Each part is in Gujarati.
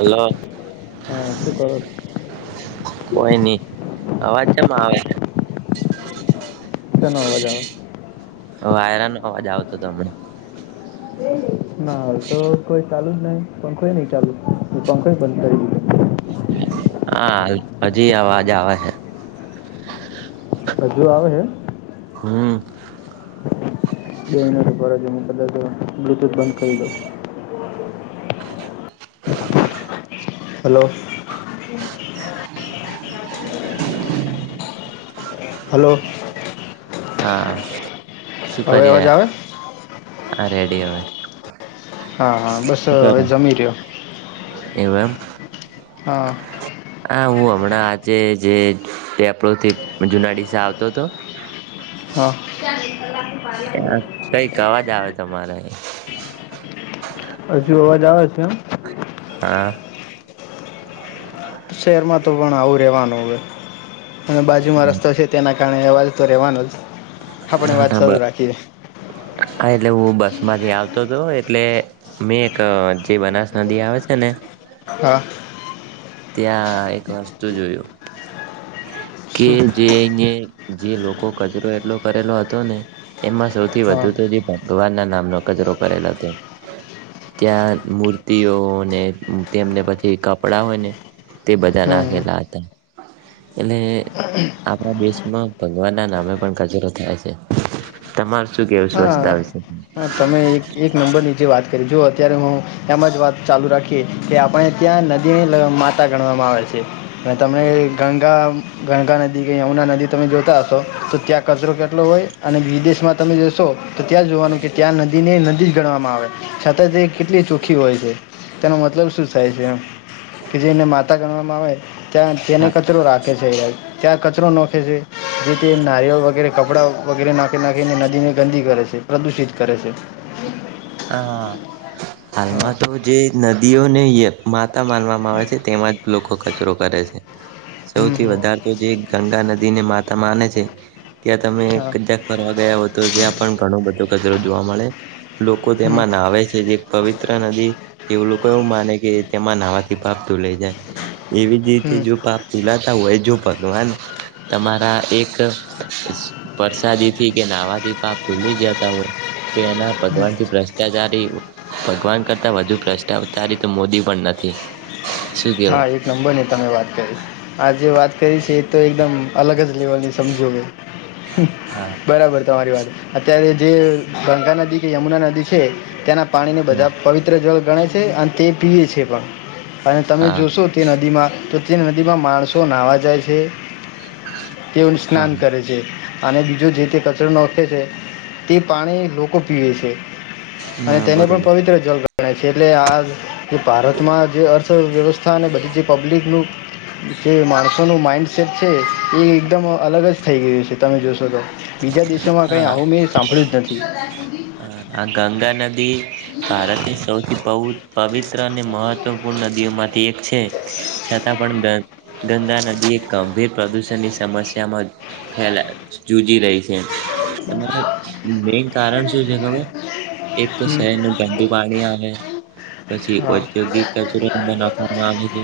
હલો, હા શું કરો છો? કોઈ નહીં, અવાજ ચેમા આવે છે [inaudible] શે નો અવાજ આવે છે વાયરાનો અવાજ આવતો હતો હમને ના હવે તો કોઈ ચાલુ જ નહી પણંખોઈ નહી ચાલુ પંખોઈ બંધ કરી દીધું હા હજી અવાજ આવે હે હજુ આવે હે [inaudible] પેહલે તો બ્લુટુથ બંધ કરી દો હલો હલો હા શું હવે કરી અવાજ આવે રહ્યા હા રેડી આવે હા હા બસ હવે જમી રહ્યો એવું એમ હા હા હું હમણાં આજે જેે દેપો થી જુનાઢડીસા આવતો હતો હા કઈ અવાજ આવે તમારે હજુ અવાજ આવે છે એમ હા શેરમાં તો પણ આવું રેવાનું હવે અને બાજુમાં રસ્તો છે તેના કારણે અવાજ તો રહેવાનો જ આપણે ના વાત ના સાલુ બસ રાખીએે હા એટલે હું બસ માંથી આવતો હતો એટલે મેં એક જે બનાસ નદી આવે છે ને હા ત્યાં એક વસ્તુ જોયું કે શું જે [unintelligible] જે લોકો કચરો એટલો કરેલો હતો ને એમાં સૌથી હા વધુ તો જે ભગવાન ના નામનો કચરો કરેલો હતો ત્યાં મૂર્તિઓને તેમને પછી કપડા હોય ને તે બધા હમ હમ લાખેલા હતા એટલે આપણા દેશમાં ભગવાન ના નામે પણ કચરો થાય છે તમાર શું કેવું સ્વચ્છતા હા વીશે હા તમે એક એક નંબર ની જેે વાત કરી જો અત્યારે હું એમ જ વાત ચાલુ રાખીએ કે આપણે ત્યાં નદીની માતા ગણવામાં આવે છે. અને તમને ગંગા ગંગા નદી કે યમુના નદી તમે જોતા હશો તો ત્યાં કચરો કેટલો હોય અને વિદેશમાં તમે જોશો તો ત્યાં જોવાનું કે ત્યાં નદીને નદી જ ગણવામાં આવે છતાં તે કેટલી ચોખ્ખી હોય છે તેનો મતલબ શું થાય છે કે જેને માતા ગણવામાં આવે ત્યાં તેને હા કચરો રાખે છે. કયા કચરો નોખે છે. જેથી નારિયેલ વગેરે કપડાં વગેરે નાખી નાખીને નદી ને ગંદી કરે છે પ્રદૂષિત કરે છે. હા હા હાલમાં તો જે નદીઓને માતા માનવામાં આવે છે તેમાં જ લોકો કચરો કરે છે હમ સૌથી હમ વધારે તો જે ગંગા નદીને માતા માને છે ત્યાં તમે [unintelligible] હા કરવા ગયા હવ તો ત્યાં પણ ઘણો બધો કચરો જોવા મળે લોકો હમ તેમાં નાહવે છે જે એક પવિત્ર નદી એ લોકો એવું માને કે તેમાં નાવાથી પાપ ધૂલાઈ જાય એવી જ રીતે હમ જો પાપ ધૂલાતા હોય જો ભગવાન તમારા એક પરસાદીથી કે નાહવાથી પાપ ધૂલી જતા હોય તો એના ભગવાનથી ભ્રષ્ટાચારી ભગવાન કરતા વધુ ભ્રષ્ટાચારી તો મોદી પણ નથી. શું હા કેવું એક નંબર ની તમે વાત કરી આ જે વાત કરી છે એ તો એકદમ અલગ જ તે હજી સમજો હા બરાબર તમારી વાત અત્યારે જે ગંગા નદી કે યમુના નદી છે તેના પાણીને બધા પવિત્ર જળ ગણે છે અને તે પીએ છે પણ અને તમે હા જો તે નદીમાં તો તે નદીમાં માણસો નાવા જાય છે. તેવો ન હા સ્નાન હા. કરે છે. અને બીજો જે તે કચરો નાખે છે તે પાણી લોકો પીવે છે અને ના તેને પણ બરોબર. પવિત્ર જલ પણ છે એટલે આ જે ભારતમાં જે અર્થવ્યવસ્થા થા અને બધી જે પબ્લિકનું જે માણસોનું માઇન્ડસેટ છે એ એકદમ અલગ જ થઈ ગયું છે તમે જોશો તો બીજા દેશોમાં કઈ હા આવું મેં સાંભળ્યું જ નથી ભારત ની સૌથી પઉ પવિત્ર મહત્વપૂર્ણ નદીઓમાંથી એક છે છતાં પણ ગંદા નદી એ ગંભીર પ્રદૂષણની સમસ્યામાં ફલા રહી છે તમારે મેન કારણ શું છે ખબર એક તો હમ. શેહર નું ગંદુ પાણી આવે પછી હા ઔદ્યોગિક કચરો એમાં નખાવામાં આવે છે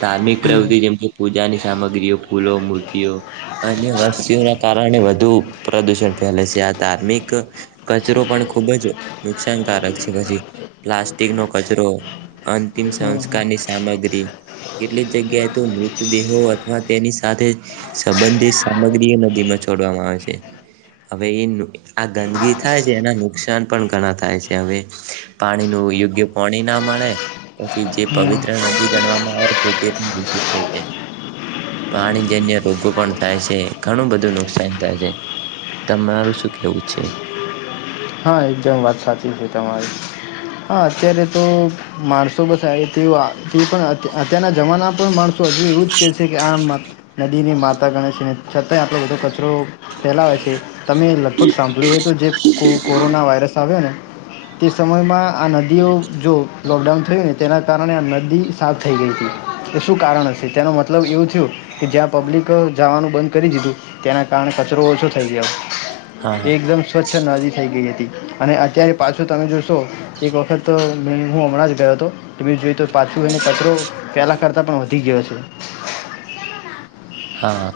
ધાર્મિક હમ પ્રવૃતિ જેમકે પૂજાની સામગ્રીઓ ફૂલો મૂર્તિઓ અને વસ્તીઓના કારણે વધૂ પ્રદૂષણ ફેલે છે આ ધાર્મિક કચરો પણ ખૂબ જ નુકસાનકારક છે પછી પ્લાસ્ટિકનો કચરો અંતિમ હમ સંસ્કારની હમ સામગ્રી કેટલીક જગ્યાએ તો મૃતદેહો અથવા તેની સાથે સંબંધિત સામગ્રીઓ નદીમાં છોડવામાં આવે છે હવે એ આ ગંદગી થાય છે એના નુકસાન પણ ઘણા થાય છે હવે પાણીનું યોગ્ય પાણી ના મળે પછી જે પવિત્ર હમ નદી ગણવામાં આવે છે તે પણ દૂષિત થાય છે પાણીજન્ય રોગો પણ થાય છે ઘણું બધું નુકસાન થાય છે તમારું શું કેવું છે? હા એકદમ વાત સાચી છે તમારી હા અત્યારે તો માણસો બસ પણ અત્યારના જમાના પણ માણસો હજી એવુંજ કે છે કે આમ નદીને માતા માતા ગણે છે અને છતાં આપણે બધો કચરો કો ફેલાવે છે તમે લગભગ સાંભળ્યું હોય તો જે કો કોરોના વાયરસ આવ્યા ને તે સમયમાં આ નદીઓ જો લોકડાઉન થયું ને તેના કારણે આ નદી સાફ થઈ ગઈ હતી એ શું કારણ હશે તેનો મતલબ એવું થયો કે જ્યાં પબ્લિક જવાનું બંધ કરી દીધું તેના કારણે કચરો ઓછો થઈ ગયો હા હા એકદમ સ્વચ્છ નદી ગય હતી અને અત્યારે પાછું તમે જોશો એક વખત હું હમણાં જ ગયો હતો જોઈ તો પાછું એને કચરો પેલા કરતા પણ વધી ગયો છે. હા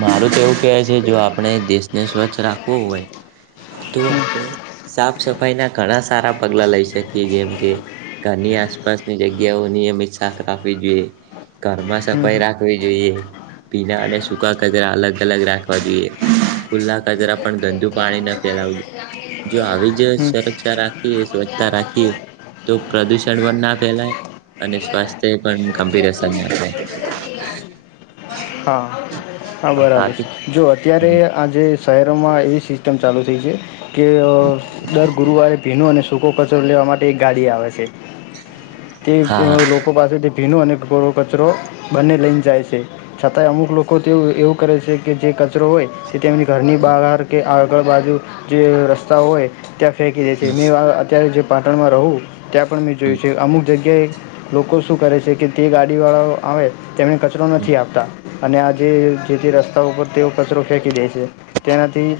મારું તો એવું કહેવાય છે જો આપણે દેશને સ્વચ્છ રાખવું હોય તો હમ આપડે સાફ સફાઈ ના ઘણા સારા પગલા લઈ શકીએ જેમ કે ઘરની આસપાસની જગ્યાઓ નિયમિત શાક રાખવી જોઈએ ઘરમાં હમ સફાઈ રાખવી જોઈએ ભીના અને સૂકા કચરા અલગ અલગ રાખવા જોઈએ ખુલ્લા કચરા પણ ગંદુ પાણી ના ફેલાવું જોઈએ જો આવી જ હમ સુરક્ષા રાખ સ્વચ્છતા રાખીએ તો પ્રદુષણ પણ ના ફેલાય અને સ્વાસ્થ્ય પણ ગંભીર અસર ન થાય હા હા બરાબર સાચી છે જો અત્યારે આજે શહેરોમાં એવી સિસ્ટમ છે ચાલુ થઈ છે કે દર ગુરુવારે ભીનો અને સૂ સૂકો કચોરો લેવા માટે એક ગાડી આવે છે તે અ હા હા લોકો પાસેથી ભીનો અને કોરો કચરો બંને લઈને જાય છે. છતાંય અમુક લોકો તેું એવું કરે છે કે જે કચરો હોય તે તેમની ઘરની બહાર કે આગળ બાજુ જે રસ્તા હોય ત્યાં ફેંકી દે છે મે અત્યારે જે પાટણમાં રહું ત્યાં પણ મેં જોયું છે અમુક જગ્યાએ લોકો શું કરે છે કે તે ગાડીવાળાઓ આવે તેમને કચરો નથી આપતા [inaudible] જે જે તે રસ્તા ઉપર તેઓ કચરો ફેંકી દે છે તેનાથી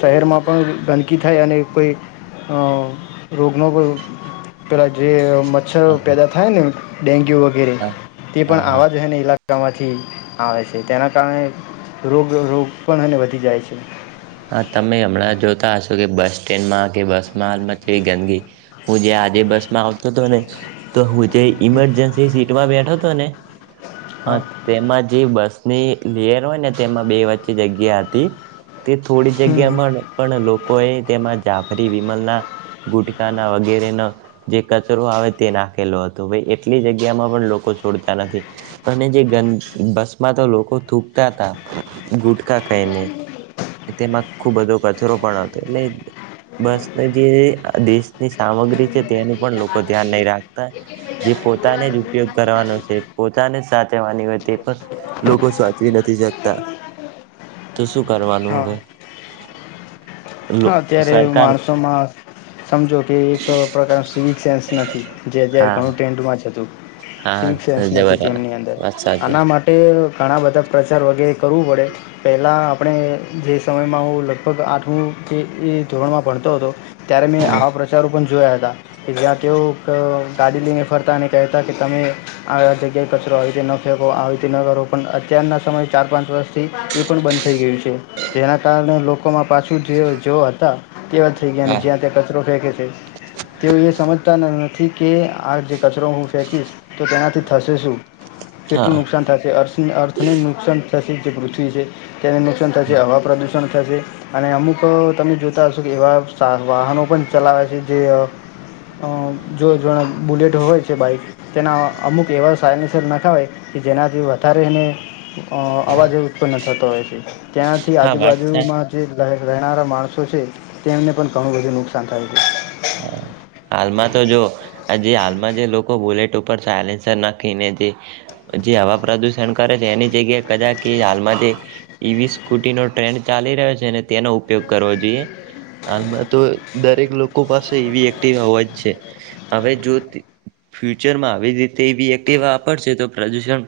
શહેરમાં પણ ગંદકી થાય અને કોઈ રોગનો પણ પેલાં જે મચ્છર હા પેદા થાય ને [inaudible] ડેન્ગ્યુ વગેરે તે પણ હા હા આવા જો ને ઈલા ત મા થી આવે છે તેના કારણે રોગ રોગ પણ અને ને વધી જાય છે. હા તમે હમણાં જોતા હશો કે બસ સ્ટેન્ડમાં કે બસ માં હાલમાં જેવી ગંદગી હું જે આજે બસ માં આવતો હતો ને તો હું જે ઇમરજેન્સી સીટમાં બેઠ તોને હા તેમાં જે બસ ની લેયર હોય ને તેમાં બે વચ્ચે જગ્યા હતી. તે થોડી હમ જગ્યામાં પણ લોકોએ તેમાં જાફરી વિમલના ગુટકાના વગેરે ના જે કચરો આવે તે નાખેલો હતો ભાઈ એટલી જગ્યામાં પણ લોકો છોડતા નથી અને જે ગં બસ માં તો લોકો થૂકતા હતા. ગુટકા ખાઈને. તેમાં ખુબ બધો કચરો પણ હતો એટલે બસ જે અ દેશની સામગ્રી છે તેનું પણ લોકો ધ્યાન નહી રાખતા જે પોતાને જ ઉપયોગ કરવાનો છે પોતાને જ સાચવાની તે પણ લોકો સાચવી નથી જતા તો શું કરવાનું. હા ને હા અત્યારે માણસોમાં સમજો કે એક પ્રકાસ વિચાસ નથી. જે અત્યારે હા ઘણું ટ્રેન્ડમાં જતું હા સિનસેન્સ નથી જબર તેમની અંદર વાત સાચી આના માટે ઘણા બધા પ્રચાર વગેર કરવું પડે પહેલાં આપણે જે સમયમાં હું લગભગ આઠ [unintelligible] કે એ ધોરણમાં ભણતો હતો. ત્યારે મેં આવા પ્રચારો પણ જોયા હતા કે જ્યાં તેઓ ક ગાડી લઈને ફરતા અને કહેતા કે તમે આ જગ્યાએ કચરો આવી રીતે ન ફેંકો આવી રીતે ન કરો પણ અત્યારના સમય ચાર પાંચ વર્ષથી એ પણ બંધ થઈ ગયું છે જેના કારણે લોકોમાં પાછું તેવો જો હતા. તેવા થઈ ગયા અને હા જ્યાં ત્યાં કચરો ફેંકે છે તેવું એ સમજતા ના થી કે આ જે કચરો હું ફેંકીશ તો તેનાથી થશે શું કેટલું હા નુકસાન થશે [unintelligible] અર્થ ની નુકસાન [unintelligible] પૃથ્વી જે તેને નુકસાન થશે હવા પ્રદુષણ [unintelligible] થશે અને અમુક તો તમે જોતા હશો કે એવા સા વાહનો પણ ચલાવે છે જે અ જો જો બુલેટ હોય છે બાઈક તેના અમુક એવા [unintelligible] [unintelligible] ના ખા હોય કે જેનાથી વધારે એને અ આવાજ ઉત્પન્ન થતો હો છે. ત્યાંથી હા વાત સાચ આજુબાજુમાં જે લહે રહેનારા માણસો છે તેમને પણ ઘણું બધું નુકસાન થાયું. હમ. હાલમાં તો જો આ જે હાલમાં જે લોકો બુલેટ ઉપર સાયલેન્સર નાખીને જે જે હવા પ્રદુષણ કરે છે એની જગ્યાએ કદાચ હાલમાં જે ઈવી સ્કૂટીનો ટ્રેન્ડ ચાલી રહ્યો છે તેનો ઉપયોગ કરવો જોઈએ હાલમાં તો દરેક લોકો લોકો પાસે ઈવી એક્ટિવા હોવા જ છે હવે જો ફ્યુચરમાં આવી જ રીતે ઈવી એક્ટિવા વાપરશે તો પ્રદૂષણ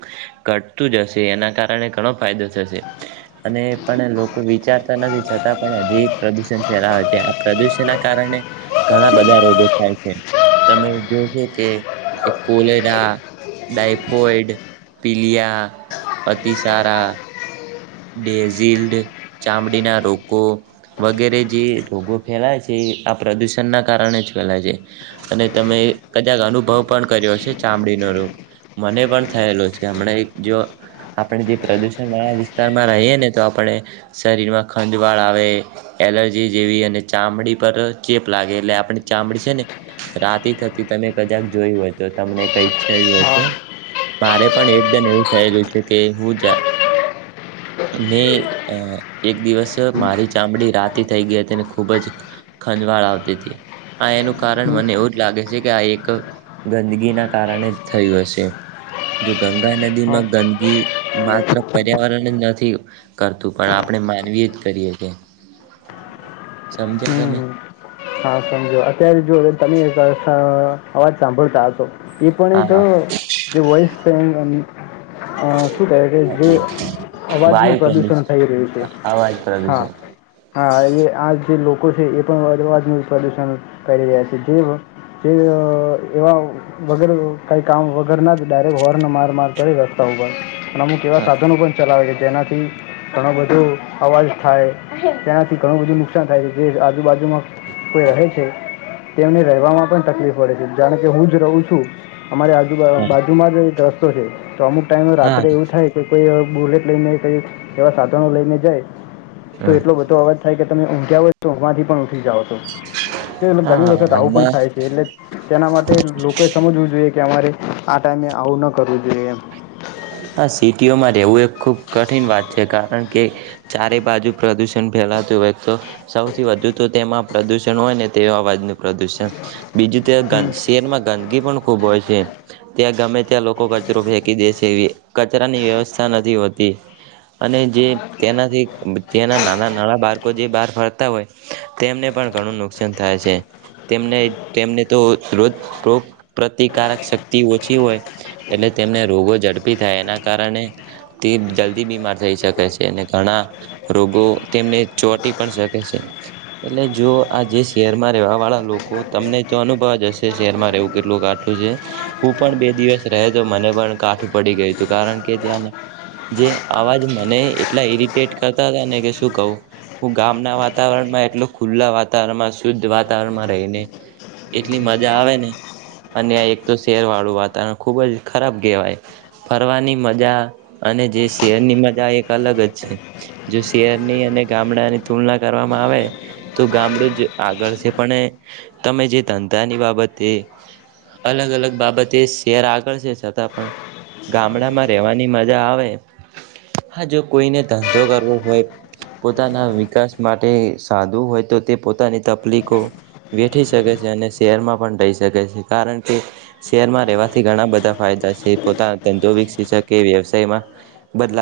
ઘટતું જ હશે એના કારણે ઘણો ફાયદો થશે અને પણ લોકો વિચારતા નથી છતાં પણ હજી પ્રદૂષણ ફેલાવે છે આ પ્રદૂષણના કારણે ઘણા બધા રોગો થાય છે તમે જોશો કે કોલેરા ડાયફોઈડ પીલિયા અતિસારા ડેઝડ ચામડીના રોકો વગેરે જે રોગો ફેલાય છે પ્રદૂષણના કારણે જ ફેલાય છે અને તમે કદાચ અનુભવ પણ કર્યો છે ચામડીનો રોગ મને પણ થયેલો છે હમણાં જો આપણે જે પ્રદૂષણવાળ વિસ્તારમાં રહીએ ને તો આપણે શરીરમાં ખંજવાળ આવે એલર્જી જેવી અને ચામડી પર ચેપ લાગે એટલે આપણી ચામડી છે ને રાતી થતી તમે કજાક જોયું હો તો તમને કઈ ઈચ્છું હા તો મારે પણ એકદમ એવું થયેલું છે કે હું જા મેં અ એક દિવસ મારી ચામડી રાતી થઈ ગઈ હતી ખૂબ જ ખંજવાળ આવતી આ એનું કારણ હું મને એવું જ લાગે છે કે આ એક ગંદગી ના કારણે જ થયું હશે જો ગંગા હા નદીમાં ગંદગકી માત્ર પર્યાવરણ જ નથી કરતું પણ આપણે માનવી જ કરીએ હમ સમજ્યા તમે હમ હા સમજો અત્યારે જુઓ તમે એક અવાજ સાંભળતા હશો એ પણ હા એક હા જે વોસ અ શુ કહે છેજે હા. અવાજનું પ્રદુષણ થઈ રહ્યું છે અવાજ હા પ્રદુષણ હા એ આ જે છે એ પણવા [unintelligible] પ્રદૂષણ કરી રહ્યા છે જે એવા વગર કઈ કામ વગરના જ ડાયરેક્ટ હોર્ન માર માર કરી રસ્તા ઉપર નમ કે એવા હા સાધન બી પણ ચલા વે છે તેનાથી ઘણો બધો અવાજ થાય તેનાથી ઘણું બધું નુકસાન થાય જે આજુબાજુમાં કોઈ રહે છે તેમને રહેવામાં પણ તકલીફ પડે છે જાણ કે હું જ રહું છું. અમારે હા આજુબાજુમાં જ એક ટ્રસ્ટ છે તો અમુક ટાઈમ હા રાત્રે એવું થાય કે કોઈ બુલેટ લઈને કઈ એવા સાધનો લઈને જાય તો હા એટલો બધો અવાજ થાય કે તમે ઊંઘ્યા હોય તો ઊંઘમાંથી પણ ઉઠી જાઓ તો હા ઘણી વખત હા, આવું પણ આમાં થાય છે એટલે તેના માટે લોકોએ સમજવું જોઈએ કે અમારે આ ટાઈમે આવું ના કરવું જોઈએ એમ. હા સિટીઓમાં રહેવું એક ખુબ કઠિન વાત છે કાર કારણ કે ચારે બાજુ પ્રદુષણ ફેલાતું હોય તો સૌથી વધુ તો તેમાં પ્રદુષણ હોય ને તે અવાજનું પ્રદુષણ બીજું તે ગ હમ શેરમાં ગંદકી પણ ખૂબ હોય છે. ત્યાં ગમે ત્યાં લોકો કચરો ફેંકી દેેશ જેવી કચરાની વ્યવસ્થા નથી હોતી અને જે તેનાથી જેના નાના નાના બાળકો જે બહાર ફરતા હોય તેમને પણ ઘણું નુકસાન થાય છે તેમને તેમને તો રોજ રોગ પ્રતિકારક શક્તિ ઓછી હોય એટલે તેમને રોગો ઝડપ થાય એના કારણે તે જલ્દી બીમાર થઈ શકે છે અને ઘણા રોગો તેમને ચોટી પણ શકે છે એટલે જો આ જે શહેરમાં રહેવા વાળા લોકો તમને તો અનુભવ જ હશે શહેરમાં રહેવું કેટલું કાઠું છે હું પણ બે દિવસ રહે તો મને પણ કાઠું પડી ગય કારણ કે ત્યાં જે અવાજ મને એટલા ઈરિટેટ કરતા હતા ને કે શું કહું હું ગામના વાતાવરણમાં એટલા ખુલ્લા વાતાવરણમાં શુદ્ધ વાતાવરણમાં રહીને એટલી મજા આવે ને અને એક તો શેર વાળું વાતાવરણ ખુબ જ ખરાબ કહેવાય ફરવાની મજા અને જે શેરની મજા એક અલગ જ છે જો શેરની અને ગામડાની તુલના કરવામાં આવે તો ગામડું જ આગળ છે પણ તમે જે ધંધાની બાબતે અલગ અલગ બાબતે શેર આગળ છે છતાં પણ ગામડામાં રહેવાની મજા આવે હા જો કોઈને ધંધો કરવો હોય પોતાના વિકાસ માટે સાધવું હોય તો તે પોતાની તકલીફો વેઠી શકે છે અને શહેરમાં પણ રહી શકે છે કારણ કે શહેરમાં રહેવાથી ઘણા બધા ફાયદા છે પોતાના ધ વિકસી શકે વ્યવસાય માં બદલા